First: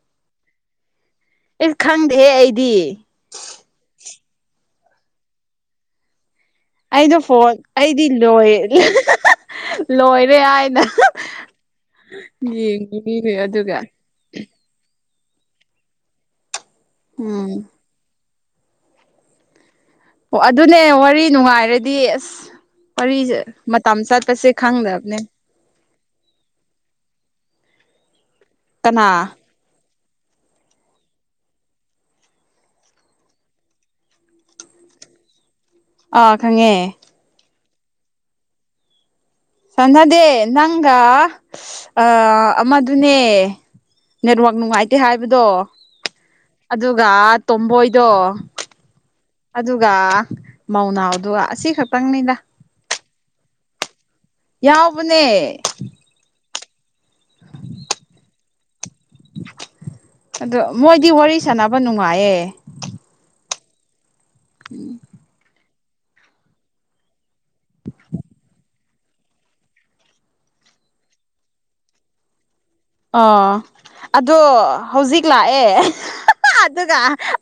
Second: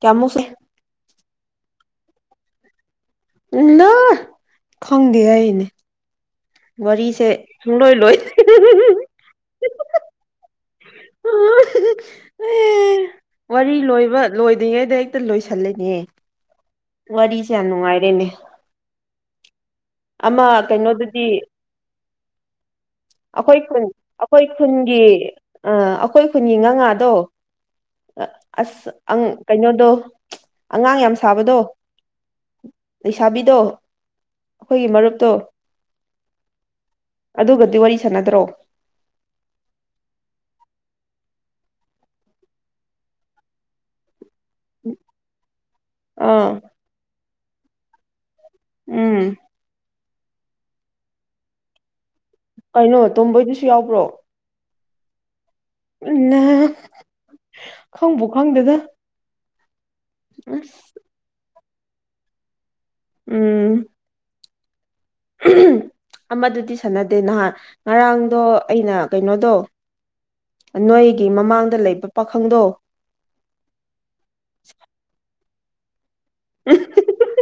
ꯀꯌꯥ ꯃꯨꯛꯁꯨ ꯢꯁ ꯈꯪꯗꯦꯍꯦ ꯑꯩꯗꯤ ꯎꯝ ꯅꯣ ꯈꯪꯗꯦ ꯍꯥꯢꯅꯦ ꯑꯩꯗꯣ ꯐꯣꯟ ꯑꯩꯗꯤ ꯂꯣꯏ ꯑꯥ ꯍꯥ ꯍꯥ ꯂꯣꯏꯔꯦ ꯍꯥꯏꯅ ꯌꯦꯡꯕꯤꯔꯤꯅꯦ ꯋꯥꯔꯤ ꯑꯗꯨꯒ ꯂꯣꯏꯕ ꯂꯣꯏꯗ꯭ꯔꯤꯉꯩꯗ ꯍꯦꯛꯇ ꯂꯣꯏꯁꯜꯂꯤꯅꯦ ꯋꯥꯔꯤꯁꯦ ꯎꯝ ꯌꯥꯝ ꯅꯨꯡꯉꯥꯏꯔꯦꯅꯦ ꯑꯣ ꯑꯃ ꯑꯗꯨꯅꯦ ꯀꯩꯅꯣꯗꯨꯗꯤ ꯋꯥꯔꯤ ꯅꯨꯡꯉꯥꯏꯔꯗꯤ ꯑꯁ ꯋꯥꯔꯤꯁꯦ ꯑꯩꯈꯣꯏ ꯈꯨꯟ ꯃꯇꯝ ꯑꯩꯈꯣꯏ ꯆꯠꯄꯁꯦ ꯈꯨꯟꯒꯤ ꯈꯪꯗꯕꯅꯦ ꯑꯥ ꯑꯈꯣꯏ ꯈꯨꯟꯒꯤ ꯉꯥ ꯉꯥꯗꯣ ꯑꯁ ꯀꯅꯥ ꯑꯪ ꯀꯩꯅꯣꯗꯣ ꯑꯉꯥꯡ ꯌꯥꯝ ꯁꯥꯕꯗꯣ ꯂꯩꯁꯥꯕꯤꯗꯣ ꯑꯩꯈꯣꯏꯒꯤ ꯃꯔꯨꯞꯇꯣ ꯑꯥ ꯈꯪꯉꯦ ꯑꯗꯨꯒꯗꯤ ꯋꯥꯔꯤ ꯁꯥꯟꯅꯗ꯭ꯔꯣ ꯁꯥꯟꯅꯗꯦ ꯅꯪꯒ ꯑꯥ ꯑꯃꯗꯨꯅꯦ ꯅꯦꯠꯋꯥꯛ ꯅꯨꯡꯉꯥꯏꯇꯦ ꯍꯥꯏꯕꯗꯣ ꯑꯥ ꯑꯗꯨꯒ ꯇꯣꯝꯕꯣꯏꯗꯣ ꯎꯝ ꯑꯗꯨꯒ ꯃꯧꯅꯥꯎꯗꯨꯒ ꯑꯁꯤ ꯈꯛꯇꯪꯅꯤꯅ ꯀꯩꯅꯣ ꯇꯣꯝꯕꯣꯏꯗꯨꯁꯨ ꯌꯥꯎꯕ꯭ꯔꯣ ꯌꯥꯎꯕꯅꯦ ꯎꯝꯅ ꯈꯪꯕꯨ ꯈꯪꯗꯦꯗ ꯑꯗꯣ ꯑꯁ ꯃꯣꯏꯗꯤ ꯋꯥꯔꯤ ꯁꯥꯟꯅꯕ ꯅꯨꯡꯉꯥꯏꯌꯦ ꯎꯝ [unintelligible] [unintelligible] ꯑꯃꯗꯨꯗꯤ ꯁꯥꯟꯅꯗꯦ ꯅꯍꯥꯟ ꯉꯔꯥꯡꯗꯣ ꯑꯩꯅ ꯀꯩꯅꯣꯗꯣ ꯅꯣꯏꯒꯤ ꯃꯃꯥꯡꯗ ꯂꯩꯕ ꯄꯥꯈꯪꯗꯣ ꯑꯣ ꯑꯗꯣ ꯍꯧꯖꯤꯛ ꯂꯥꯛꯑꯦ ꯑꯥ ꯍꯥꯍꯥ ꯑꯗꯨꯒ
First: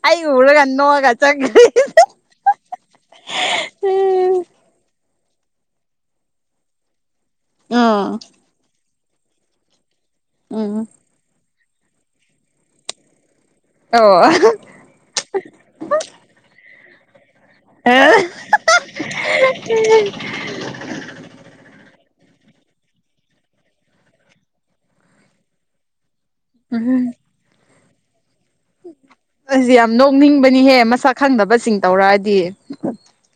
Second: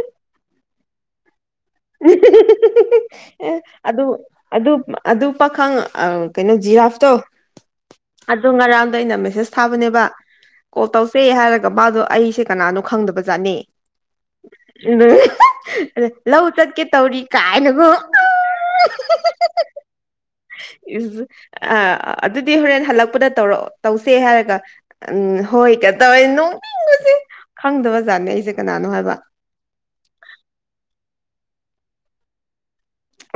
ꯑꯩ ꯎꯔꯒ ꯅꯣꯛꯑꯒ ꯆꯠꯈ꯭ꯔꯦ [unintelligible] ꯑꯦ ꯑꯗꯨ ꯑꯗꯨ ꯑꯗꯨ ꯄꯥꯈꯪ ꯑꯥ ꯀꯩꯅꯣ ꯖꯤꯔꯥꯐꯇꯣ ꯑꯥ ꯑꯗꯣ ꯉꯔꯥꯡꯗꯣ ꯑꯩꯅ ꯃꯦꯁꯦꯁ ꯊꯥꯕꯅꯦꯕ ꯀꯣꯜ ꯎꯝ ꯇꯧ ꯔꯤ ꯍꯥꯏꯔꯒ ꯃꯥꯗꯣ ꯑꯩꯁꯦ ꯀꯅꯥꯅꯣ ꯈꯪꯗꯕꯖꯥꯠꯅꯤ ꯑꯣ ꯑꯗꯨ ꯂꯧ ꯆꯠꯀꯦ ꯇꯧꯔꯤ ꯀꯥꯏꯅꯒꯣ ꯑ [unintelligible] ꯏꯁ ꯑ ꯑꯗꯨꯗꯤ ꯍꯣꯔꯦꯟ ꯍꯜꯂꯛꯄꯗ ꯇꯧꯔꯛ ꯇꯧꯁꯦ ꯍꯥꯏꯔꯒ ꯎꯝ ꯍꯣꯏ ꯀ ꯇꯧꯋꯦ ꯅꯣ [unintelligible] ꯈꯪꯗꯕꯖꯥꯠꯅꯦ ꯑꯩꯁꯦ ꯀꯅꯥꯅꯣ ꯍꯥꯏꯕ ꯑꯩꯁꯤ ꯌꯥꯝ ꯅꯣꯛꯅꯤꯡꯕꯅꯤꯍꯦ ꯃꯁꯛ ꯈꯪꯗꯕꯁꯤꯡ ꯇꯧꯔꯛꯑꯗꯤ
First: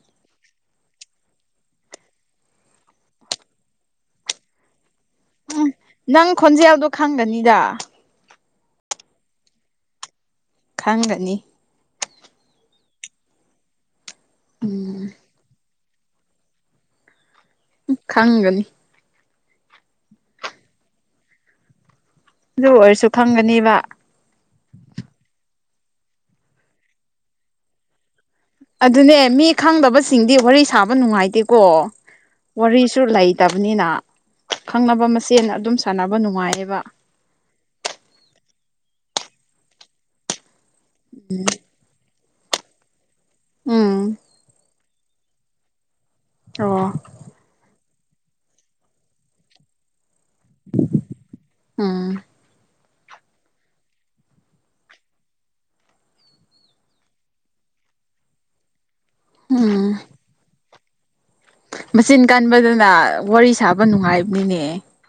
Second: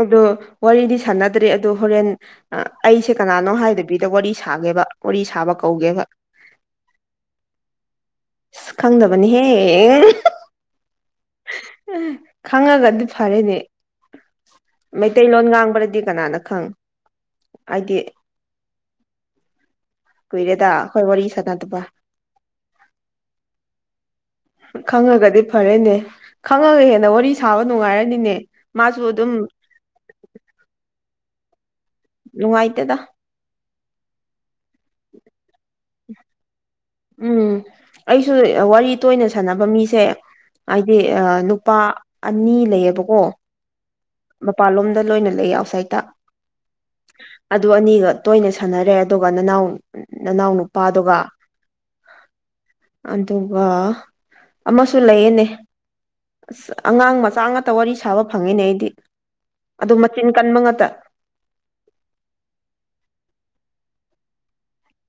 ꯑꯗꯣ ꯋꯥꯔꯤꯗꯤ ꯁꯥꯟꯅꯗ꯭ꯔꯤ ꯑꯗꯣ ꯍꯣꯔꯦꯟ ꯑ ꯑꯩꯁꯦ ꯀꯅꯥꯅꯣ ꯍꯥꯏꯗꯕꯤꯗ ꯋꯥꯔꯤ ꯁꯥꯒꯦꯕ ꯋꯥꯔꯤ ꯁꯥꯕ ꯎꯝ ꯀꯧꯒꯦꯕ ꯅꯪ ꯈꯣꯟꯖꯦꯜꯗꯣ ꯈꯪꯒꯅꯤꯗ ꯈꯪꯗꯕꯅꯤꯍꯦ ꯈꯪꯒꯅꯤ ꯈꯪꯉꯒꯗꯤ ꯐꯔꯦꯅꯦ ꯎꯝ ꯃꯩꯇꯩꯂꯣꯟ ꯉꯥꯡꯕꯔꯗꯤ ꯀꯅꯥꯅ ꯈꯪ ꯍꯥꯏꯗꯤ ꯑꯪꯒꯅꯤ ꯀꯨꯏꯔꯦꯗ ꯑꯩꯈꯣꯏ ꯋꯥꯔꯤ ꯁꯥꯟꯅꯗꯕ ꯑꯗꯨ ꯑꯣꯏꯔꯁꯨ ꯈꯪꯒꯅꯤꯕ ꯈꯪꯉꯒꯗꯤ ꯐꯔꯦꯅꯦ ꯈꯪꯉꯒ ꯍꯦꯟꯅ ꯋꯥꯔꯤ ꯁꯥꯕ ꯅꯨꯡꯉꯥꯏꯔꯅꯤꯅꯦ ꯃꯥꯁꯨ ꯑꯗꯨꯅꯦ ꯑꯗꯨꯝ ꯃꯤ ꯈꯪꯗꯕꯁꯤꯡꯗꯤ ꯋꯥꯔꯤ ꯁꯥꯕ ꯅꯨꯡꯉꯥꯏꯇꯦꯀꯣ ꯅꯨꯡꯉꯥꯏꯇꯦꯗ ꯋꯥꯔꯤꯁꯨ ꯂꯩꯇꯕꯅꯤꯅ ꯈꯪꯅꯕ ꯃꯁꯦꯟ ꯑꯗꯨꯝ ꯁꯥꯟꯅꯕ ꯅꯨꯡꯉꯥꯏꯌꯦꯕ ꯎꯝ ꯑꯩꯁꯨ ꯋꯥꯔꯤ ꯇꯣꯏꯅ ꯁꯥꯟꯅꯕ ꯃꯤꯁꯦ ꯑꯥꯏꯗꯤ ꯑ ꯅꯨꯄꯥ ꯑꯅꯤ ꯂꯩꯌꯦꯕꯀꯣ ꯎꯝ ꯃꯄꯥꯟꯂꯣꯝꯗ ꯂꯣꯏꯅ ꯂꯩꯌꯦ ꯑꯥꯎꯠꯁꯥꯏꯠꯇ ꯑꯣ ꯑꯗꯨ ꯑꯅꯤꯒ ꯇꯣꯏꯅ ꯁꯥꯟꯅꯔꯦ ꯑꯗꯨꯒ ꯅꯅꯥꯎ ꯅꯅꯥꯎ ꯅꯨꯄꯥꯗꯨꯒ ꯎꯝ ꯑꯗꯨꯒ ꯑꯃꯁꯨ ꯂꯩꯌꯦꯅꯦ ꯑꯁ ꯑꯉꯥꯡ ꯃꯆꯥ ꯉꯥꯛꯇ ꯋꯥꯔꯤ ꯁꯥꯕ ꯐꯪꯉꯦꯅꯦ ꯑꯩꯗꯤ ꯑꯗꯨ ꯎꯝ ꯃꯆꯤꯟ ꯀꯟꯕ ꯉꯥꯛꯇ ꯃꯆꯤꯟ ꯀꯟꯕꯗꯨꯅ ꯋꯥꯔꯤ ꯁꯥꯕ ꯅꯨꯡꯉꯥꯏꯕꯅꯤꯅꯦ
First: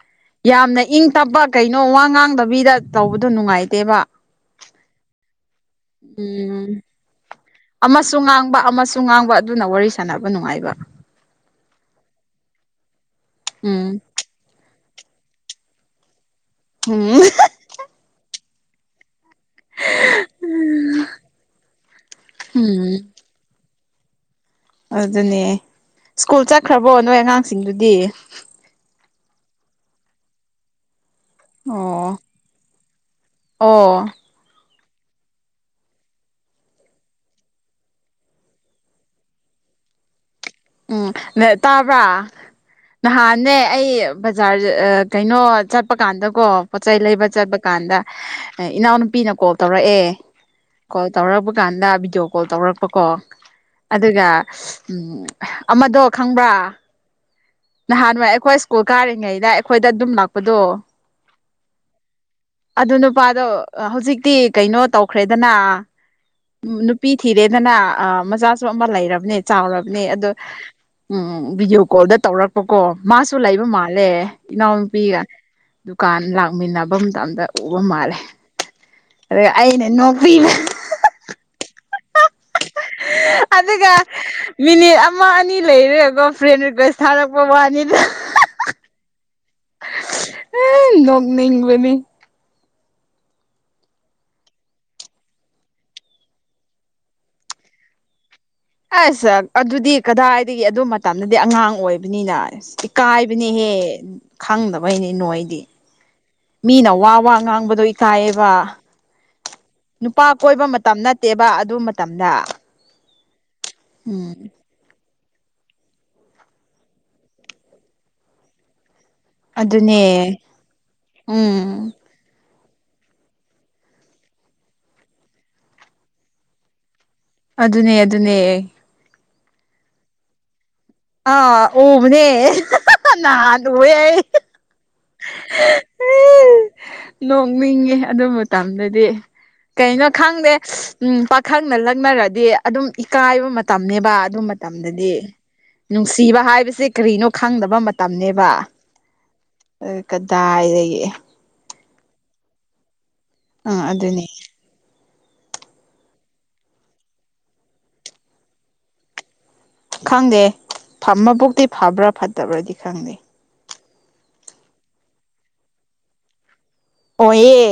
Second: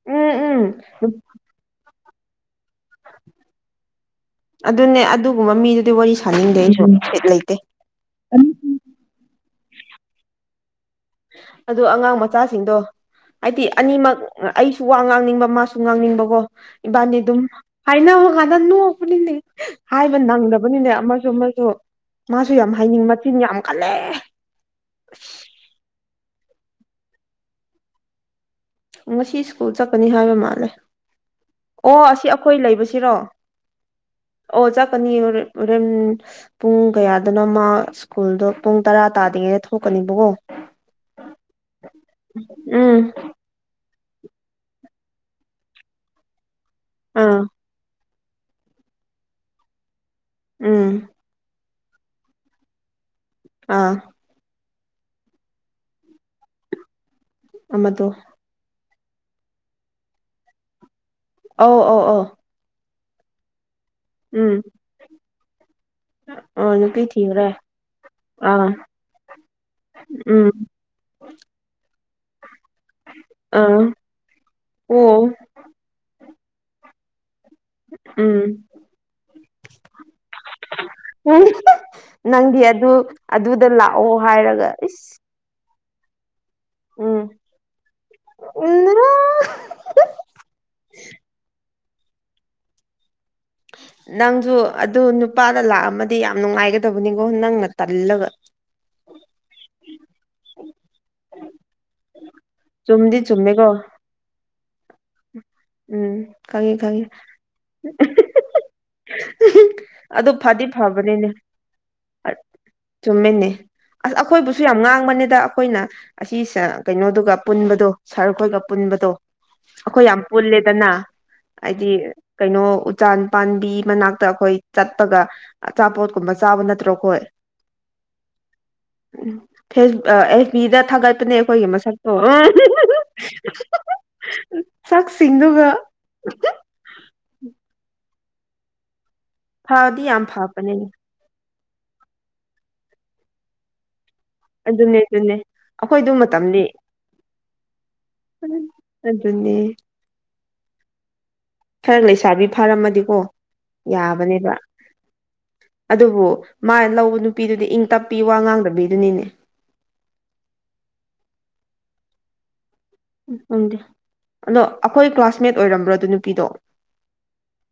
ꯎꯝ ꯎꯝ ꯌꯥꯝꯅ ꯏꯪ ꯇꯞꯄ ꯀꯩꯅꯣ ꯋꯥ ꯉꯥꯡꯗꯕꯤꯗ ꯇꯧꯕꯗꯣ ꯅꯨꯡꯉꯥꯏꯇꯦꯕ ꯑꯗꯨꯅꯦ ꯑꯗꯨꯒꯨꯝꯕ ꯃꯤꯗꯨꯗꯤ ꯋꯥꯔꯤ ꯁꯥꯅꯤꯡꯗꯦ ꯎꯝ ꯑꯩꯁꯨꯨ ꯕꯤꯠ ꯂꯩꯇꯦ ꯑꯃꯁꯨ ꯉꯥꯡꯕ ꯑꯃꯁꯨ ꯉꯥꯡꯕ ꯑꯗꯨꯅ ꯋꯥꯔꯤ ꯁꯥꯟꯅꯕ ꯅꯨꯡꯉꯥꯏꯕ ꯑꯗꯣ ꯑꯉꯥꯡ ꯃꯆꯥꯁꯤꯡꯗꯣ ꯑꯩꯗꯤ ꯎꯝ ꯑꯅꯤꯃꯛ ꯑꯩꯁꯨ ꯋꯥ ꯉꯥꯡꯅꯤꯡꯕ ꯃꯥꯁꯨ ꯉꯥꯡꯅꯤꯡꯕꯀꯣ ꯏꯕꯥꯅꯤ ꯎꯝ ꯑꯗꯨꯝ ꯍꯥꯏꯅꯕ ꯀꯥꯟꯗ ꯅꯣꯛꯄꯅꯤꯅꯦ ꯍꯥꯏꯕ ꯅꯪꯗꯕꯅꯤꯅꯦ ꯑꯃꯁꯨ ꯑꯃꯁꯨ ꯃꯥꯁꯨ ꯌꯥꯝ ꯎꯝ ꯍꯥꯏꯅꯤꯡ ꯃꯆꯤꯟ ꯌꯥꯝ ꯀꯜꯂꯦ ꯑꯗꯨꯅꯦ ꯁ꯭ꯀꯨꯜ ꯆꯠꯈ꯭ꯔꯕꯣ ꯅꯣꯏ ꯑꯉꯥꯡꯁꯤꯡꯗꯨꯗꯤ ꯉꯁꯤ ꯁ꯭ꯀꯨꯜ ꯆꯠꯀꯅꯤ ꯍꯥꯏꯕ ꯃꯥꯜꯂꯦ ꯑꯣ ꯑꯁꯤ ꯑꯩꯈꯣꯏ ꯂꯩꯕꯁꯤꯔꯣ ꯑꯣ ꯑꯣ ꯆꯀꯅꯤ ꯍꯣꯔꯦꯟ ꯍꯣꯔꯦꯟ ꯄꯨꯡ ꯀꯌꯥꯗꯨꯅ ꯃꯥ ꯁ꯭ꯀꯨꯜꯗꯣ ꯄꯨꯡ ꯇꯔꯥ ꯇꯥꯗ꯭ꯔꯤꯉꯩꯗ ꯊꯣꯛꯀꯅꯤꯕꯀꯣ ꯎꯝ ꯅꯦ ꯇꯥꯕ꯭ꯔꯥ ꯎꯝ ꯅꯍꯥꯟꯅꯦ ꯑꯩ ꯕꯖꯥꯔ ꯀꯩꯅꯣ ꯆꯠꯄ ꯀꯥꯟꯗ ꯀꯣ ꯄꯣꯠ ꯆꯩꯩ ꯂꯩꯕ ꯑꯥ ꯆꯠꯄ ꯀꯥꯟꯗ ꯏꯅꯥꯎꯅꯨꯄꯤꯅ ꯀꯣꯜ ꯇꯧꯔꯛꯑꯦ ꯀꯣꯜ ꯎꯝ ꯇꯧꯔꯛꯄ ꯀꯥꯟꯗ ꯚꯤꯗꯤꯑꯣ ꯀꯣꯜ ꯇꯧꯔꯛꯄꯀꯣ ꯑꯥ ꯑꯗꯨꯒ ꯑꯃꯗꯣ ꯈꯪꯕ꯭ꯔꯥ ꯑꯃꯗꯣ ꯅꯍꯥꯟꯋꯥꯏ ꯑꯩꯈꯣꯏ ꯀꯨꯜ ꯀꯥꯔꯤꯉꯩꯗ ꯑꯩꯈꯣꯏꯗ ꯑꯗꯨꯝ ꯂꯥꯛꯄꯗꯣ ꯑꯧ ꯑꯧ ꯑꯧ ꯑꯗꯨ ꯅꯨꯄꯥꯗꯣ ꯍꯧꯖꯤꯛꯇꯤ ꯎꯝ ꯀꯩꯅꯣ ꯇꯧꯈ꯭ꯔꯦꯗꯅ ꯑ ꯅꯨꯄꯤ ꯊꯤꯈ꯭ꯔꯦ ꯊꯤꯔꯦꯗꯅ ꯑ ꯃꯆꯥꯁꯨ ꯑꯥ ꯑꯃ ꯂꯩꯔꯕꯅꯦ ꯆꯥꯎꯔꯕꯅꯦ ꯑꯗꯣ ꯎꯝ ꯎꯝ ꯚꯤꯗꯤꯑꯣ ꯀꯣꯜꯗ ꯇꯧꯔꯛꯄꯀꯣ ꯃꯥꯁꯨ ꯂꯩꯕ ꯑꯥ ꯃꯥꯜꯂꯦ ꯏꯅꯥꯎꯅꯨꯄꯤꯒ ꯑꯣ ꯗꯨꯀꯥꯟ ꯂꯥꯛꯃꯤꯟꯅꯕ ꯃꯇꯝꯗ ꯎꯕ ꯃꯥꯜꯂꯦ ꯎꯝ ꯑꯗꯨꯒ ꯑꯩꯅ ꯅꯣꯛꯄꯤꯕ ꯎ ꯅꯪꯗꯤ ꯑꯗꯨ ꯑꯗꯨꯗ ꯂꯥꯛꯑꯣ ꯍꯥꯏꯔꯒ ꯏꯁ ꯃꯥ ꯑꯅꯤ ꯂꯩꯔꯦꯒꯣꯝ ꯐ꯭ꯔꯦꯟ ꯔꯤꯀꯨꯋꯦꯁ ꯊꯥꯔꯛꯄ ꯋꯥꯅꯤꯗ ꯎꯝ ꯅꯣꯛꯅꯤꯡꯕꯅꯤ ꯎꯝ ꯅꯪꯁꯨ ꯑꯗꯨ ꯅꯨꯄꯥꯗ ꯂꯥꯛꯑꯝꯃꯗꯤ ꯌꯥꯝ ꯅꯨꯡꯉꯥꯏꯒꯗꯕꯅꯤꯀꯣ ꯅꯪꯅ ꯇꯜꯂꯒ ꯑꯁ ꯁ ꯑꯗꯨꯗꯤ ꯀꯗꯥꯏꯗꯒꯤ ꯑꯗꯨ ꯃꯇꯝꯗꯗꯤ ꯑꯉꯥꯡ ꯑꯣꯏꯕꯅꯤꯅ ꯆꯨꯝꯗꯤ ꯆꯨꯝꯃꯦꯀꯣ ꯏꯀꯥꯏꯕꯅꯦꯍꯦ ꯈꯪꯗꯕꯩꯅꯦ ꯅꯣꯏꯗꯤ ꯎꯝ ꯈꯪꯉꯤ ꯃꯤꯅ ꯈꯪꯉꯤ ꯋꯥ ꯋꯥ ꯉꯥꯡꯕꯗꯣ ꯏꯀꯥꯏꯌꯦꯕ ꯅꯨꯄꯥ ꯑꯗꯨ ꯐꯗꯤ ꯀꯣꯏꯕ ꯃꯇꯝ ꯅꯠꯇꯦꯕ ꯑꯗꯨ ꯃꯇꯝꯗ ꯆꯨꯝꯃꯤꯅꯤ ꯑꯁ ꯎꯝ ꯑꯩꯈꯣꯏꯕꯨꯁꯨ ꯌꯥꯝ ꯉꯥꯡꯕꯅꯤꯗ ꯑꯩꯈꯣꯏꯅ ꯑꯁꯤ ꯁꯔ ꯀꯩꯅꯣꯗꯨꯒ ꯄꯨꯟꯕꯗꯣ ꯁꯥꯔ ꯈꯣꯏꯒ ꯄꯨꯟꯕꯗꯣ ꯑꯩꯈꯣꯏ ꯌꯥꯝ ꯑꯗꯨꯅꯦ ꯄꯨꯜꯂꯦꯗꯅ ꯍꯥꯏꯗꯤ ꯎꯝ ꯀꯩꯅꯣ ꯎꯆꯥꯟ ꯄꯥꯝꯕꯤ ꯃꯅꯥꯛꯇ ꯑꯩꯈꯣꯏ ꯆꯠꯄꯒ ꯑꯆꯥꯄꯣꯠꯀꯨꯝꯕ ꯆꯥꯕ ꯅꯠꯇ꯭ꯔꯣꯈꯣꯏ ꯑꯗꯨꯅꯦ ꯑꯗꯨꯅꯦ ꯎ ꯐꯦꯁ ꯑꯦꯁꯕꯤꯗ ꯊꯥꯒꯠ ꯄꯅꯦ ꯑꯥ ꯅꯦꯈꯣꯏ ꯃꯁꯛꯛꯇꯣ ꯎꯕꯅꯦ ꯅꯍꯥꯟ ꯎꯋꯦ ꯁꯥꯥꯛ ꯁꯤꯡꯗꯨꯒ ꯅꯣꯛꯅꯤꯡꯉꯤ ꯑꯗꯨ ꯃꯇꯝꯗꯗꯤ ꯐꯗꯤ ꯀꯩꯅꯣ ꯌꯥꯝ ꯈꯪꯗꯦ ꯐꯕꯅꯦ ꯎꯝ ꯄꯥꯈꯪꯅ ꯂꯛꯅꯔꯗꯤ ꯑꯗꯨꯝ ꯏꯀꯥꯏꯕ ꯃꯇꯝꯅꯤꯅꯦꯕ ꯑꯗꯨ ꯑꯗꯨꯅꯦ ꯃꯇꯝꯗꯗꯤ ꯑꯗꯨꯅꯦ ꯑꯩꯈꯣꯏꯗꯨ ꯅꯨꯡꯁꯤꯕ ꯃꯇꯝꯅꯤ ꯍꯥꯏꯕꯁꯦ ꯀꯔꯤꯅꯣ ꯈꯪꯗꯕ ꯃꯇꯝꯅꯦꯕ ꯑꯗꯨꯅꯦ ꯑ ꯀꯗꯥꯏꯗꯒꯤ ꯈꯔ ꯂꯩꯁꯥꯕꯤ ꯐꯥꯔꯝꯃꯗꯤꯀꯣ ꯑꯥ ꯑꯗꯨꯅꯦ ꯌꯥꯕꯅꯦꯕ ꯑꯗꯨꯕꯨ ꯃꯥꯅ ꯂꯧꯕ ꯅꯨꯄꯤꯗꯨꯗꯤ ꯏꯪ ꯇꯞꯄꯤ ꯋꯥ ꯉꯥꯡꯗꯕꯤꯗꯨꯅꯤꯅꯦ ꯈꯪꯗꯦ ꯐꯝꯃꯕꯨꯗꯤ ꯐꯕ꯭ꯔꯥ ꯐꯠꯇꯕ꯭ꯔꯗꯤ ꯈꯪꯗꯦ ꯎꯝ ꯑꯗꯣ ꯑꯩꯈꯣꯏ ꯀ꯭ꯂꯥꯁꯃꯦꯠ ꯑꯣꯏꯔꯝꯕ꯭ꯔꯣ ꯑꯗꯨ ꯅꯨꯄꯤꯗꯣ ꯑꯣꯏꯌꯦ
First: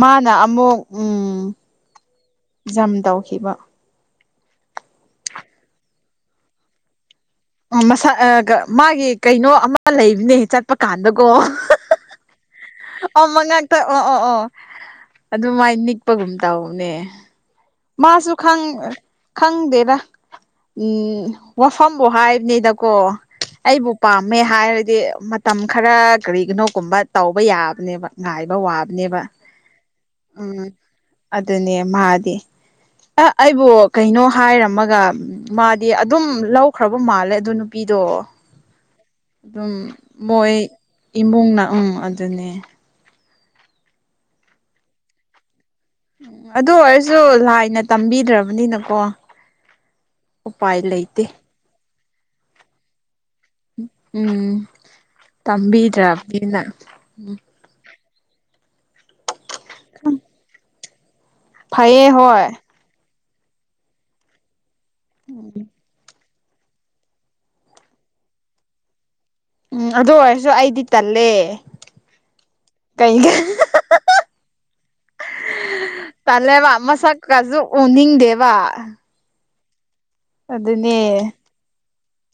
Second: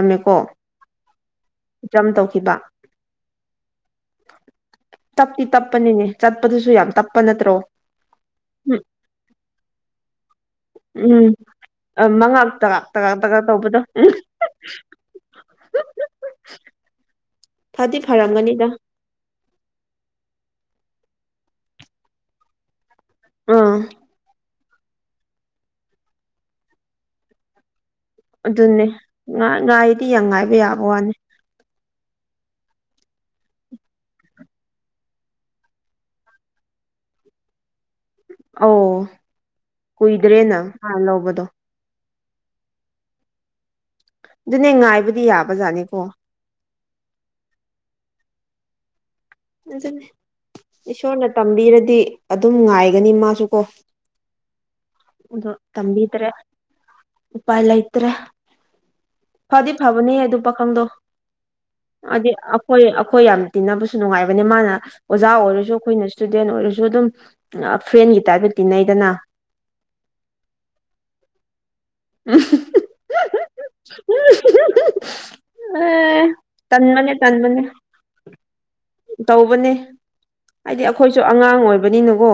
ꯃꯥꯅ ꯑꯃꯨꯛ ꯎꯝ ꯖꯝ ꯇꯧꯈꯤꯕ ꯖꯝ ꯇꯧꯈꯤꯕ ꯇꯞꯇꯤ ꯇꯞꯄꯅꯤꯅꯦ ꯆꯠꯄꯗꯨꯁꯨ ꯌꯥꯝ ꯇꯞꯄ ꯅꯠꯇ꯭ꯔꯣ ꯃꯁꯥ ꯃꯥꯒꯤ ꯀꯩꯅꯣ ꯑꯃ ꯂꯩꯕꯅꯦ ꯆꯠꯄ ꯀꯥꯟꯗꯀꯣ ꯎꯝ ꯎꯝ ꯃꯉꯛ ꯇꯒꯥꯛ ꯇꯒꯥꯛ ꯑꯣ ꯇꯒꯥꯛ ꯃꯉꯥꯇ ꯇꯧꯕꯗꯣ ꯑꯣ ꯑꯣ ꯑꯣ ꯑꯗꯨꯃꯥꯏ ꯅꯤꯛꯄꯒꯨꯝ ꯇꯧꯅꯦ ꯐꯗꯤ ꯃꯥꯁꯨ ꯈꯪ ꯐꯔꯝꯒꯅꯤꯗ ꯑ ꯈꯪꯗꯦꯗ ꯎꯝ ꯋꯥꯐꯝꯕꯨ ꯍꯥꯏꯕꯅꯤꯗ ꯀꯣ ꯑꯥ ꯑꯩꯕꯨ ꯄꯥꯝꯃꯦ ꯍꯥꯏꯔꯗꯤ ꯃꯠ ꯇꯝ ꯈꯔ ꯀꯔꯤꯒꯤꯅꯣꯒꯨꯝꯕ ꯇꯧꯕ ꯌꯥꯕꯅꯦꯕ ꯉꯥꯏꯕ ꯑꯗꯨꯅꯦ ꯋꯥꯕꯅꯦꯕ ꯉꯥ ꯉꯥꯏꯗꯤ ꯌꯥꯝ ꯉꯥꯏꯕ ꯎꯝ ꯌꯥꯕ ꯋꯥꯅꯤ ꯑꯗꯨꯅꯦ ꯃꯥꯗꯤ ꯑ ꯑꯩꯕꯨ ꯀꯩꯅꯣ ꯍꯥꯏꯔꯝꯃꯒ ꯃꯥꯗꯤ ꯑꯗꯨꯝ ꯂꯧꯈ꯭ꯔꯕ ꯃꯥꯜꯂꯦ ꯑꯗꯨ ꯅꯨꯄꯤꯗꯣ ꯑꯧ ꯑꯗꯨꯝ ꯃꯣꯏ ꯀꯨꯏꯗꯔꯦꯅ ꯃꯥꯟ ꯂꯧꯕꯗꯣ ꯏꯃꯨꯡꯅ ꯎꯝ ꯑꯗꯨꯅꯦ ꯑꯗꯨꯅꯦ ꯉꯥꯏꯕꯗꯤ ꯌꯥꯕꯖꯥꯠꯅꯤꯀꯣ ꯑꯗꯨ ꯑꯣꯏꯔꯁꯨ ꯂꯥꯏꯅ ꯇꯝꯕꯤꯗ꯭ꯔꯕꯅꯤꯅꯀꯣ ꯑꯗꯨꯅꯦ ꯎꯄꯥꯏ ꯂꯩꯇꯦ ꯏꯁꯣꯔꯅ ꯇꯝꯕꯤꯔꯗꯤ ꯑꯗꯨꯝ ꯉꯥꯏꯒꯅꯤ ꯃꯥꯁꯨ ꯀꯣ ꯎꯝ ꯑꯗꯣ ꯇꯝꯕꯤꯗꯔꯦ ꯇꯝꯕꯤꯗ꯭ꯔꯕꯅꯤꯅ ꯎꯄꯥꯏ ꯂꯩꯇ꯭ꯔꯦ ꯐꯗꯤ ꯐꯕꯅꯦꯍꯦ ꯑꯗꯨ ꯄꯥꯈꯪꯗꯣ ꯐꯩꯌꯦ ꯍꯥꯏꯗꯤ ꯍꯣꯏ ꯑꯩꯈꯣꯏ ꯑꯩꯈꯣꯏ ꯌꯥꯝ ꯇꯤꯟꯅꯕꯁꯨ ꯁꯨ ꯅꯨꯡꯉꯥꯏꯕꯅꯦ ꯃꯥꯅ ꯑꯣꯖꯥ ꯑꯣꯏꯔꯁꯨ ꯑꯩꯈꯣꯏꯅ ꯁ꯭ꯇꯨꯗꯦꯟ ꯑꯣꯏꯔꯁꯨ ꯑꯗꯨꯝ ꯑ ꯐ꯭ꯔꯦꯟꯒꯤ ꯇꯥꯏꯞꯇ ꯇꯤꯟꯅꯩꯗꯅ ꯎꯝ ꯑꯗꯨ ꯑꯣꯏꯔꯁꯨ ꯑꯩꯗꯤ ꯇꯜꯂꯦ [unintelligible] ꯀꯩ ꯒ ꯑꯦ ꯇꯜꯂꯦꯕ ꯇꯟꯕꯅꯦ ꯃꯁꯛ ꯀꯥꯖꯨ ꯇꯟꯕꯅꯦ ꯎꯅꯤꯡꯗꯦ ꯕ ꯇꯧꯕꯅꯦ ꯍꯥꯏꯗꯤ ꯑꯩꯈꯣꯏꯁꯨ ꯑꯉꯥꯡ ꯑꯣꯏꯕꯅꯤꯅꯀꯣ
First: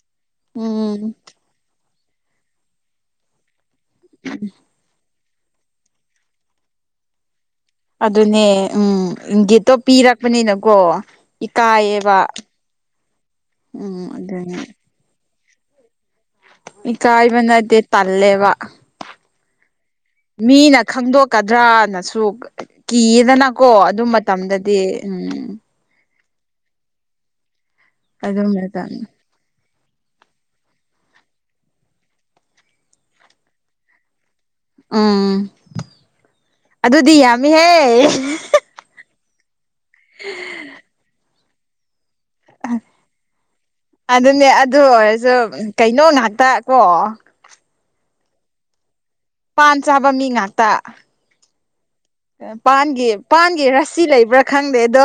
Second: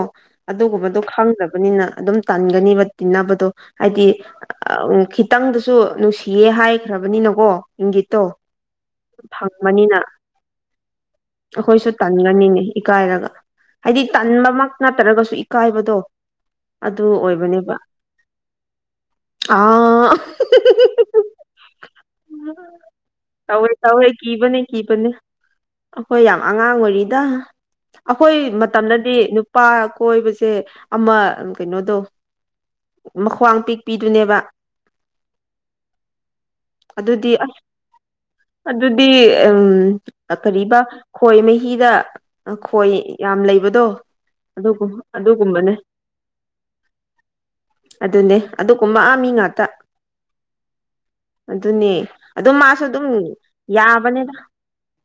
ꯑꯗꯨꯒꯨꯝꯕꯗꯣ ꯎꯝ ꯈꯪꯗꯕ ꯕꯅꯤꯅ ꯑꯗꯨꯝ ꯇꯟꯒꯅꯤꯕ ꯇꯤꯟꯅꯕꯗꯣ ꯍꯥꯏꯗꯤ ꯑꯥꯎꯝ ꯈꯤꯠ ꯇꯪꯗꯁꯨ ꯅꯨꯡꯁꯤꯌꯦ ꯍꯥꯏꯈ꯭ꯔꯕꯅꯤꯅꯀꯣ ꯏꯪꯒꯤꯠꯇꯣ ꯑꯗꯨꯅꯦ ꯎꯝ ꯏꯪꯒꯤꯠꯇꯣ ꯐꯪꯕꯅꯤꯅ ꯄꯤꯔꯛꯄꯅꯤꯅꯀꯣ ꯑꯩꯈꯣꯏꯁꯨ ꯏꯀꯥꯏꯌꯦꯕ ꯇꯟꯒꯅꯤꯅꯦ ꯏꯀꯥꯏꯔꯒ ꯍꯥꯏꯗꯤ ꯎꯝ ꯑꯗꯨꯅꯤ ꯇꯟꯕꯃꯛ ꯅꯠꯇ꯭ꯔꯒꯁꯨ ꯏꯀꯥꯏꯕꯗꯣ ꯑꯗꯨ ꯏꯀꯥꯏꯕ ꯑꯣꯏꯕꯅꯦꯕ ꯅꯠꯇꯦ ꯇꯜꯂꯦꯕ ꯑꯥ ꯃꯤꯅ ꯈꯪꯗꯣꯛꯀꯗ꯭ꯔꯅꯁꯨ ꯀꯤꯌꯦꯗꯅꯀꯣ ꯇꯧꯋꯦ ꯇꯧꯋꯦ ꯑꯗꯨꯝ ꯃꯠ ꯀꯤꯕꯅꯦ ꯇꯝꯗꯗꯤ ꯀꯤꯕꯅꯦ ꯎꯝ ꯑꯩꯈꯣꯏ ꯌꯥꯝ ꯑꯉꯥꯡ ꯑꯣꯏꯔꯤꯗ ꯑꯩꯈꯣꯏ ꯑꯗꯨ ꯃꯇꯝ ꯃꯇꯝꯗꯗꯤ ꯅꯨꯞ ꯄꯥ ꯀꯣꯏꯕꯁꯦ ꯑꯃ ꯎꯝ ꯀꯩꯅꯣꯗꯣ ꯃꯈ꯭ꯋꯥꯡ ꯄꯤꯛꯄꯤꯗꯨꯅꯦꯕ ꯎꯝ ꯑꯗꯨꯗꯤ ꯌꯥꯝꯃꯤꯍꯦ ꯑꯗꯨꯗꯤ ꯎꯝ ꯑ ꯀꯔꯤꯕ ꯈꯣꯏ ꯃꯍꯤꯗ ꯑ ꯈꯣꯏ ꯌꯥꯝ ꯂꯩꯕꯗꯣ ꯑꯗꯨꯅꯦ ꯑꯗꯨ ꯑꯗꯨꯒꯨꯝ ꯑꯣꯏꯔꯁꯨ ꯑꯗꯨꯒꯨꯝꯕꯅꯦ ꯀꯩꯅꯣ ꯉꯥꯛꯇ ꯀꯣ ꯑꯗꯨꯅꯦ ꯑꯗꯨꯒꯨꯝꯕ ꯃꯤ ꯉꯥꯛ ꯄꯥꯟ ꯆꯥꯕ ꯃꯤ ꯉꯥꯛꯇ ꯑꯗꯨꯅꯦ ꯑꯗꯨꯝ ꯃꯥꯁꯨ ꯑꯗꯨꯝ ꯄꯥꯟꯒꯤ ꯄꯥꯟꯒꯤ ꯔꯥꯁꯤ ꯂꯩꯕ꯭ꯔꯥ ꯈꯪꯗꯦ ꯑꯗꯣ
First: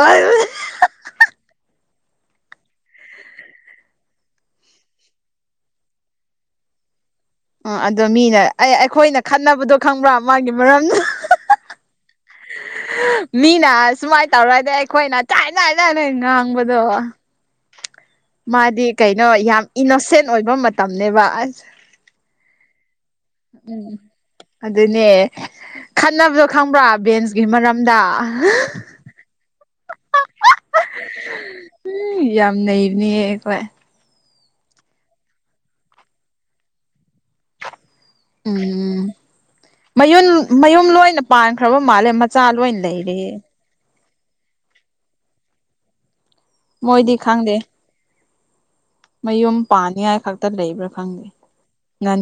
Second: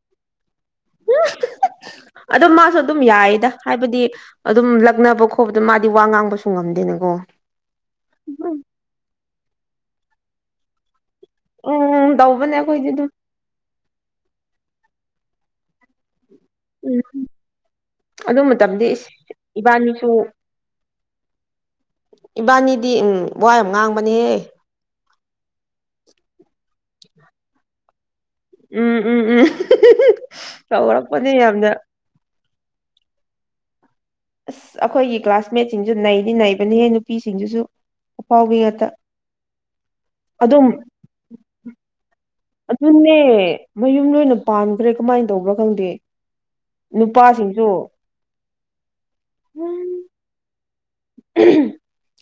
ꯑꯗꯣ ꯃꯥꯁꯨ ꯑꯗꯨꯝ ꯌꯥꯏꯌꯦꯗ ꯍꯥꯏꯕꯗꯤ ꯑꯗꯨꯝ ꯂꯛꯅꯕ ꯈꯣꯠꯄꯗ ꯃꯥꯗꯤ ꯋꯥ ꯉꯥꯡꯕꯁꯨ ꯉꯝꯗꯦꯅꯀꯣ ꯎꯝ ꯑꯗꯣ ꯃꯤꯅ ꯑꯩ ꯑꯩꯈꯣꯏꯅ ꯈꯠꯅꯕꯗꯣ ꯈꯪꯕ꯭ꯔꯥ ꯃꯥꯒꯤ ꯃꯔꯝꯅ ꯎꯝ ꯗꯧꯕꯅꯦ ꯑꯩꯈꯣꯏꯗꯤ ꯗꯨ ꯃꯤꯅ ꯑꯁꯨꯃꯥꯏꯟ ꯇꯧꯔꯗꯤ ꯑꯩꯈꯣꯏꯅ ꯆꯥꯏ ꯗꯥꯏ ꯗꯥꯏꯅ ꯉꯥꯡꯕ ꯑꯗꯣ ꯎꯝ ꯑꯗꯨ ꯃꯥꯗꯤ ꯃꯇꯝꯗꯤ ꯏꯁ ꯀꯩꯅꯣ ꯌꯥꯝ ꯏꯕꯥꯅꯤꯁꯨ ꯏꯅꯣꯁꯦꯟ ꯑꯣꯏꯕ ꯃꯠ ꯇꯝꯅꯦꯕ ꯑꯁ ꯏꯕꯥꯟꯅꯤꯗꯤ ꯎꯝ ꯋꯥ ꯌꯥꯝ ꯎꯝ ꯉꯥꯡꯕꯅꯤꯍꯦ ꯑꯗꯨꯅꯦ ꯈꯟꯅꯕꯗꯨ ꯈꯪꯕ꯭ꯔ ꯕꯦꯟꯁꯀꯤ ꯃꯔꯝꯗ [unintelligible] ꯎꯝ ꯎꯝ ꯎꯝ [unintelligible] ꯇꯧꯔꯛꯄꯅꯦ ꯌꯥꯝꯅ [unintelligible] ꯌꯥꯝ ꯅꯩꯕꯅꯤꯍꯦ ꯑꯩꯈꯣꯏ ꯑꯁ ꯑꯈꯣꯏꯒꯤ ꯀ꯭ꯂꯥꯁꯃꯦꯠ ꯁꯤꯡꯖꯨ ꯅꯩꯗꯤ ꯅꯩꯕꯅꯤꯍꯦ ꯅꯨꯄꯤ ꯁꯤꯡꯗꯨꯁꯨ ꯎꯝ ꯃꯌꯨꯝ ꯑꯗꯨꯝ ꯃꯌꯨꯝ ꯂꯣꯏꯅ ꯄꯥꯟꯈ꯭ꯔꯕ ꯃꯥꯜꯂꯦ ꯃꯆꯥ ꯂꯣꯏ ꯑꯗꯨꯅꯦ ꯂꯩꯔꯦ ꯃꯌꯨꯝ ꯂꯣꯏꯅ ꯄꯥꯟꯈ꯭ꯔꯦ ꯀꯃꯥꯏꯟ ꯇꯧꯕ꯭ꯔ ꯈꯪꯗꯦ ꯃꯣꯏꯗꯤ ꯈꯪꯗꯦ ꯅꯨꯄꯥꯁꯤꯡꯁꯨ ꯃꯌꯨꯝ ꯄꯥꯟꯅꯤꯡꯉꯥꯏ ꯈꯛꯇ ꯂꯩꯕ꯭ꯔ [unintelligible]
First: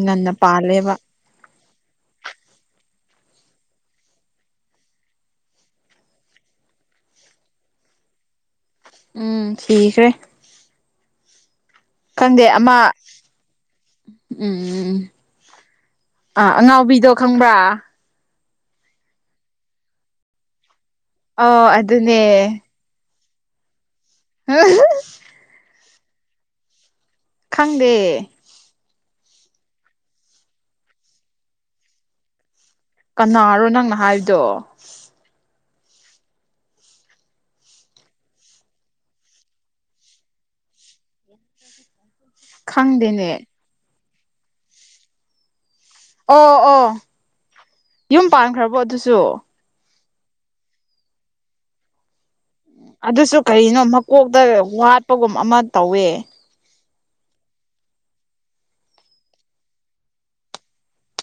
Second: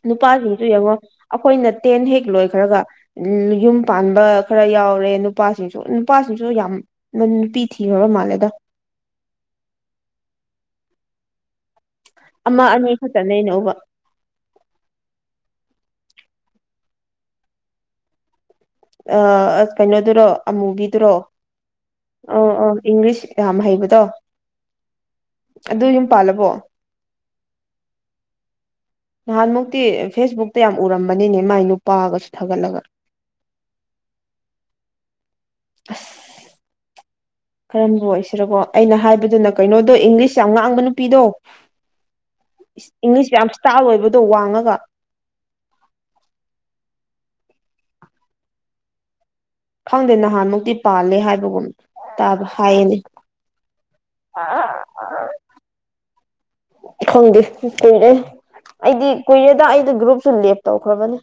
ꯅꯨꯄꯥꯁꯤꯡꯁꯨ ꯌꯦꯡꯉꯣ ꯑꯈꯣꯏꯅ ꯇꯦꯟ ꯍꯦꯛ ꯂꯣꯏꯈ꯭ꯔꯒ ꯎꯝ ꯌꯨꯝ ꯄꯥꯟꯕ ꯈꯔ ꯌꯥꯎꯔꯦ ꯅꯨꯄꯥꯁꯤꯡꯁꯨ ꯅꯨꯄꯥꯁꯤꯡꯁꯨ ꯌꯥꯝ [unintelligible] ꯅꯨꯄꯤ ꯊꯤꯔꯕ ꯃꯥꯜꯂꯦꯗ ꯎꯝ ꯊꯤꯈ꯭ꯔꯦ ꯈꯪꯗꯦ ꯑꯃ ꯑꯅꯤ ꯈꯛꯇꯅꯦ ꯑꯩꯅ ꯎꯕ ꯎꯝ ꯑꯥ ꯑꯉꯥꯎꯕꯤꯗꯣ ꯈꯪꯕ꯭ꯔ ꯑ ꯑ ꯀꯩꯅꯣꯗꯨꯔꯣ ꯑꯃꯨꯕꯤꯗꯨꯔꯣ ꯑꯣ ꯑꯗꯨꯅꯦ ꯏꯪꯔꯤꯁ ꯌꯥꯝ ꯍꯩꯕꯗꯣ ꯑꯗꯨ ꯌꯨꯝ ꯄꯥꯜꯂꯕꯣ ꯈꯪꯗꯦ ꯅꯍꯥꯟꯃꯨꯛꯇꯤ ꯐꯦꯁꯕꯨꯛꯇ ꯌꯥꯝ ꯎꯔꯝꯕꯅꯤꯅꯦ ꯃꯥꯏ ꯅꯨꯄꯥꯒꯁꯨ ꯊꯥꯒꯠꯂꯒ ꯀꯅꯥꯔꯣ ꯅꯪꯅ ꯍꯥꯏꯗꯣ ꯑꯁ ꯀꯔꯝꯕ ꯑꯣꯏꯁꯤꯔꫭꯀꫭ ꯑꯩꯅ ꯍꯥꯏꯕꯗꯨꯅ ꯀꯩꯅꯣꯗꯣ ꯏꯪꯂꯤꯁ ꯌꯥꯝ ꯉꯥꯡꯕ ꯅꯨꯄꯤꯗꯣ [unintelligible] ꯈꯪꯗꯦꯅꯦ ꯏꯪꯂꯤꯁ ꯌꯥꯝ ꯏꯁꯇꯥꯜ ꯑꯣꯏꯕꯗꯣ ꯋꯥꯡꯉꯒ ꯑꯣ ꯑꯣ ꯌꯨꯝ ꯄꯥꯟꯈ꯭ꯔꯕꯣ ꯑꯗꯨꯁꯨ ꯈꯪꯗꯦ ꯅꯍꯥꯟꯃꯨꯛꯇꯤ ꯄꯥꯜꯂꯦ ꯍꯥꯏꯕꯒꯨꯝ ꯇꯥꯕ ꯍꯥꯏꯌꯦꯅꯦ ꯗꯨꯁꯨ ꯀꯩꯅꯣ ꯃꯀꯣꯛꯇ ꯋꯥꯠꯄꯒꯨꯝ ꯑꯃ ꯇꯧꯋꯦ ꯈꯪꯗꯦ ꯀꯨꯏꯔꯦ ꯑꯩꯗꯤ ꯀꯨꯏꯔꯦꯗ ꯑꯩꯩꯗꯤ ꯒ꯭ꯔꯨꯞꯁꯨ ꯂꯦꯞ ꯇꯧꯈ꯭ꯔꯕꯅꯦ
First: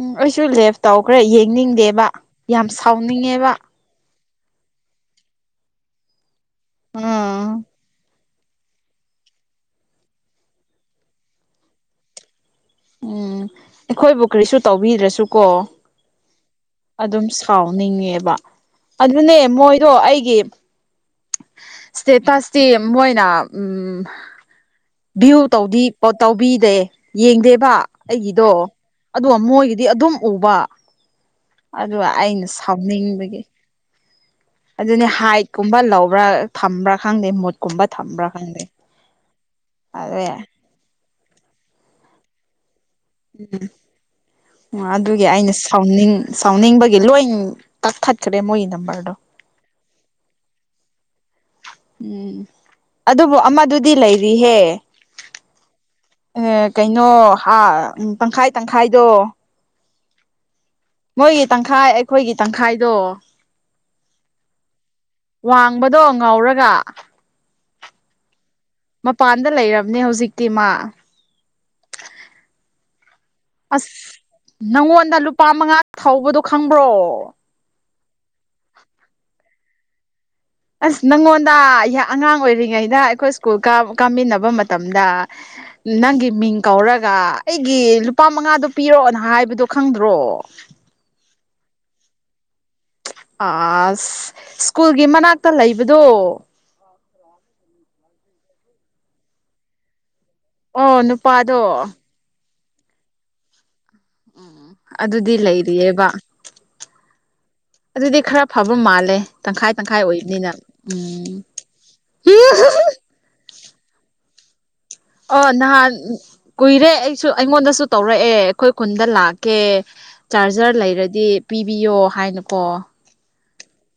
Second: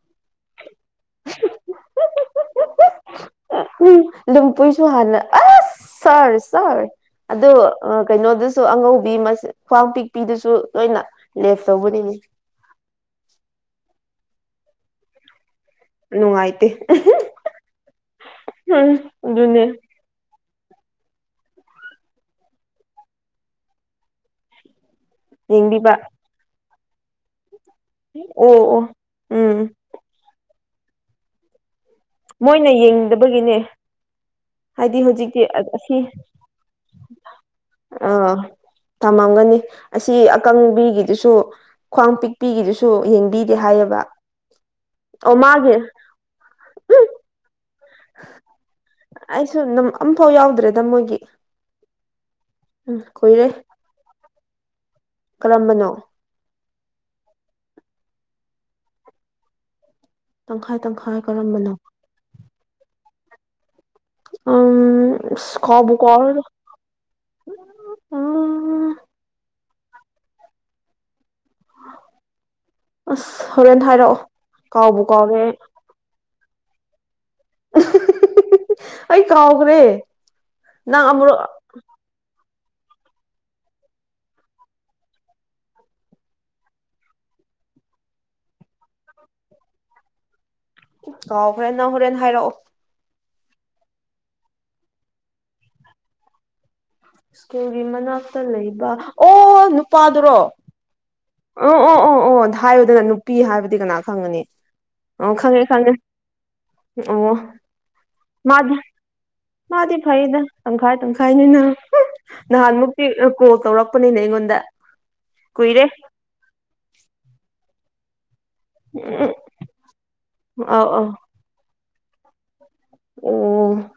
ꯎꯝ ꯑꯩꯁꯨ ꯂꯦꯞ ꯇꯧꯈ꯭ꯔꯦ ꯌꯦꯡꯅꯤꯡꯗꯦꯕ ꯌꯥꯝ ꯁꯥꯎꯅꯤꯡꯉꯦꯕ ꯎꯝ ꯂꯨꯝꯄꯨꯏꯁꯨ ꯍꯥꯟꯅ ꯑꯁ ꯁꯥꯔ ꯁꯥꯔ ꯑꯗꯣ ꯎꯝ ꯑ ꯀꯩꯅꯣꯗꯨꯁꯨ ꯑꯉꯧꯕꯤ [unintelligible] ꯈ꯭ꯋꯥꯡ ꯄꯤꯛꯄꯤꯗꯨꯁꯨ ꯂꯣꯏꯅ ꯂꯦꯞ ꯇꯧꯕꯅꯤꯅꯦ ꯎꯝ ꯑꯩꯈꯣꯏꯕꯨ ꯀꯔꯤꯁꯨ ꯇꯧꯕꯤꯗ꯭ꯔꯁꯨ ꯀꯣ ꯅꯨꯡꯉꯥꯏꯇꯦ ꯑꯗꯨꯝ ꯁꯥꯎꯅꯤꯡꯉꯦꯕ ꯑꯗꯨꯅꯦ ꯃꯣꯏꯗꯣ ꯑꯩꯒꯤ ꯏꯁꯇꯦꯇꯁꯇꯤ ꯃꯣꯏꯅ ꯎꯝ ꯚ꯭ꯌꯨ ꯇꯧꯗꯤ ꯌꯦꯡꯕꯤꯕ ꯄꯣ ꯇꯧꯕꯤꯗꯦ ꯌꯦꯡꯗꯦꯕ ꯑꯣ ꯑꯩꯒꯤꯗꯣ ꯑꯣ ꯑꯗꫭ ꯎꯝ ꯃꯣꯏꯒꯤꯗꯤ ꯑꯗꯨꯝ ꯎꯕ ꯑꯗꯨ ꯑꯩ ꯃꯣꯏꯅ ꯌꯦꯡꯗꯕꯒꯤꯅꯦ ꯍꯥꯏꯗꯤ ꯑꯗꯨꯅꯦ ꯍꯧꯖꯤꯛꯇꯤ ꯍꯥꯏꯠꯀꯨꯝꯕ ꯑꯁꯤ ꯂꯧꯕ꯭ꯔ ꯊꯝꯕ꯭ꯔ ꯈꯪꯗꯦ ꯃꯨꯠꯀꯨꯝꯕ ꯊꯝꯕ꯭ꯔ ꯑꯥ ꯈꯪꯗꯦ ꯊꯝꯃꯝꯒꯅꯤ ꯑꯁꯤ ꯑꯗꯨ ꯑꯀꯪꯕꯤꯒꯤꯗꯨꯁꯨ ꯈ꯭ꯋꯥꯡ ꯄꯤꯛ ꯄꯤꯒꯤꯗꯨꯁꯨ ꯌꯦꯡꯕꯤꯗꯦ ꯍꯥꯏꯌꯦꯕ ꯑꯗꯨꯒꯤ ꯑꯣ ꯑꯩꯅ ꯃꯥꯒꯤ ꯁꯥꯎꯅꯤꯡ ꯁꯥꯎꯅꯤꯡꯕꯒꯤ ꯎꯝ ꯂꯣꯏꯟ ꯀꯛꯊꯠꯈ꯭ꯔꯦ ꯃꯣꯏꯒꯤ ꯅꯝꯕꯔꯗꯣ ꯑꯩꯁꯨ ꯅꯝ ꯑꯝꯐꯥꯎ ꯌꯥꯎꯗ꯭ꯔꯦꯗ ꯃꯣꯏꯒꯤ ꯎꯝ ꯎꯝ ꯑꯗꯨꯕꯨ ꯀꯨꯏꯔꯦ ꯑꯃꯗꯨꯗꯤ ꯂꯩꯔꯤꯍꯦ ꯀꯔꯝꯕꯅꯣ ꯑꯦ ꯀꯩꯅꯣ ꯍꯥ ꯇꯪꯈꯥꯏ ꯇꯪꯈꯥꯏꯗꯣ ꯇꯪꯈꯥꯏ ꯇꯪꯈꯥꯏ ꯃꯣꯏꯒꯤ ꯀꯔꯝꯕꯅꯣ ꯇꯪꯈꯥꯏ ꯑꯩꯈꯣꯏꯒꯤ ꯇꯪꯈꯥꯏꯗꯣ ꯎꯝ ꯑꯁ ꯀꯥꯎꯕꯨ ꯋꯥꯡꯕꯗꯣ ꯀꯥꯎꯔꯦꯗ ꯉꯧꯔꯒ [unintelligible] ꯃꯄꯥꯟꯗ ꯂꯩꯔꯕꯅꯦ ꯍꯧꯖꯤꯛꯇꯤ ꯃꯥ ꯑꯁ ꯍꯣꯔꯦꯟ ꯑꯁ ꯍꯥꯏꯔꯛꯑꯣ ꯀꯥꯎꯕꯨ ꯅꯪꯉꯣꯟꯗ ꯀꯥꯎꯔꯦ ꯂꯨꯄꯥ ꯑꯩ ꯃꯉꯥ ꯊꯧꯕꯗꯣ ꯈꯪꯕ꯭ꯔꯣ ꯑꯩ ꯀꯥꯎꯒ꯭ꯔꯦ ꯑꯁ ꯅꯪꯉꯣꯟꯗ ꯌꯥ ꯑꯉꯥꯡ ꯑꯣꯏꯔꯤꯉꯩꯗ ꯑꯩꯈꯣꯏ ꯁ꯭ꯀꯨꯜ ꯀꯥ ꯀꯥꯃꯤꯟꯅꯕ ꯃꯇꯝꯗ ꯅꯪꯒꯤ ꯃꯤꯡ ꯀꯧꯔꯒ ꯑꯩꯒꯤ ꯂꯨꯄꯥ ꯃꯉꯥꯗ‌ꯣ ꯄꯤꯔꯛꯑꯣꯅ ꯍꯥꯏꯕꯗꯣ ꯈꯪꯗ꯭ꯔꯣ ꯀꯥꯎꯈ꯭ꯔꯦ ꯅꯪ ꯍꯣꯔꯦꯟ ꯍꯥꯏꯔꯛꯑꯣ ꯑꯁ ꯁ꯭ꯀꯨꯜꯒꯤ ꯃꯅꯥꯛꯇ ꯂꯩꯕꯗꯣ ꯁ꯭ꯀꯨꯜꯒꯤ ꯃꯅꯥꯛꯇ ꯂꯩꯕ ꯑꯣ ꯅꯨꯄꯥꯗꯨꯔꯣ ꯑꯣ ꯅꯨꯄꯥꯗꯣ ꯑꯣ ꯑꯣ ꯑꯣ ꯑꯣ ꯍꯥꯏꯌꯨꯗꯅ ꯅꯨꯄꯤ ꯍꯥꯏꯕꯗꯤ ꯀꯅꯥ ꯐꯪꯒꯅꯤ ꯑ‌ꯣ ꯑꯗꯨꯗꯤ ꯈꯪꯉꯦ ꯈꯪꯉꯦ ꯂꯩꯔꯤꯑꯕ ꯑꯣ ꯑꯗꯨꯗꯤ ꯈꯔ ꯐꯕ ꯃꯥꯒꯤ ꯃꯥꯜꯂꯦ ꯇꯪꯈꯥꯏ ꯃꯥꯗꯤ ꯇꯪꯈꯥꯏ ꯐꯩꯗ ꯑꯣꯏꯕꯅꯤꯅ ꯇꯪꯈꯥꯏ ꯎꯝ ꯇꯪꯈꯥꯏꯅꯤꯅ ꯅꯍꯥꯟꯃꯨꯛ ꯇꯤꯛ ꯑ‌ ꯀꯣꯜ ꯇꯧꯔꯛꯄꯅꯤꯅꯦ ꯑꯩꯉꯣꯟꯗ ꯑꯣ ꯀꯨꯏꯔꯦ ꯅꯍꯥꯟ ꯀꯨꯏꯔꯦ ꯑꯩꯁꯨ ꯑꯩꯉꯣꯟꯗꯁꯨ ꯇꯧꯔꯛꯑꯦ ꯑꯩꯈꯣꯏ ꯈꯨꯟꯗ ꯎꯝ ꯂꯥꯛꯀꯦ ꯆꯥꯔꯖ꯭ꯔ ꯑꯧ ꯑꯧ ꯂꯩꯔꯗꯤ ꯄꯤꯕꯤꯌꯣ ꯍꯥꯏꯅꯀꯣ ꯑꯣ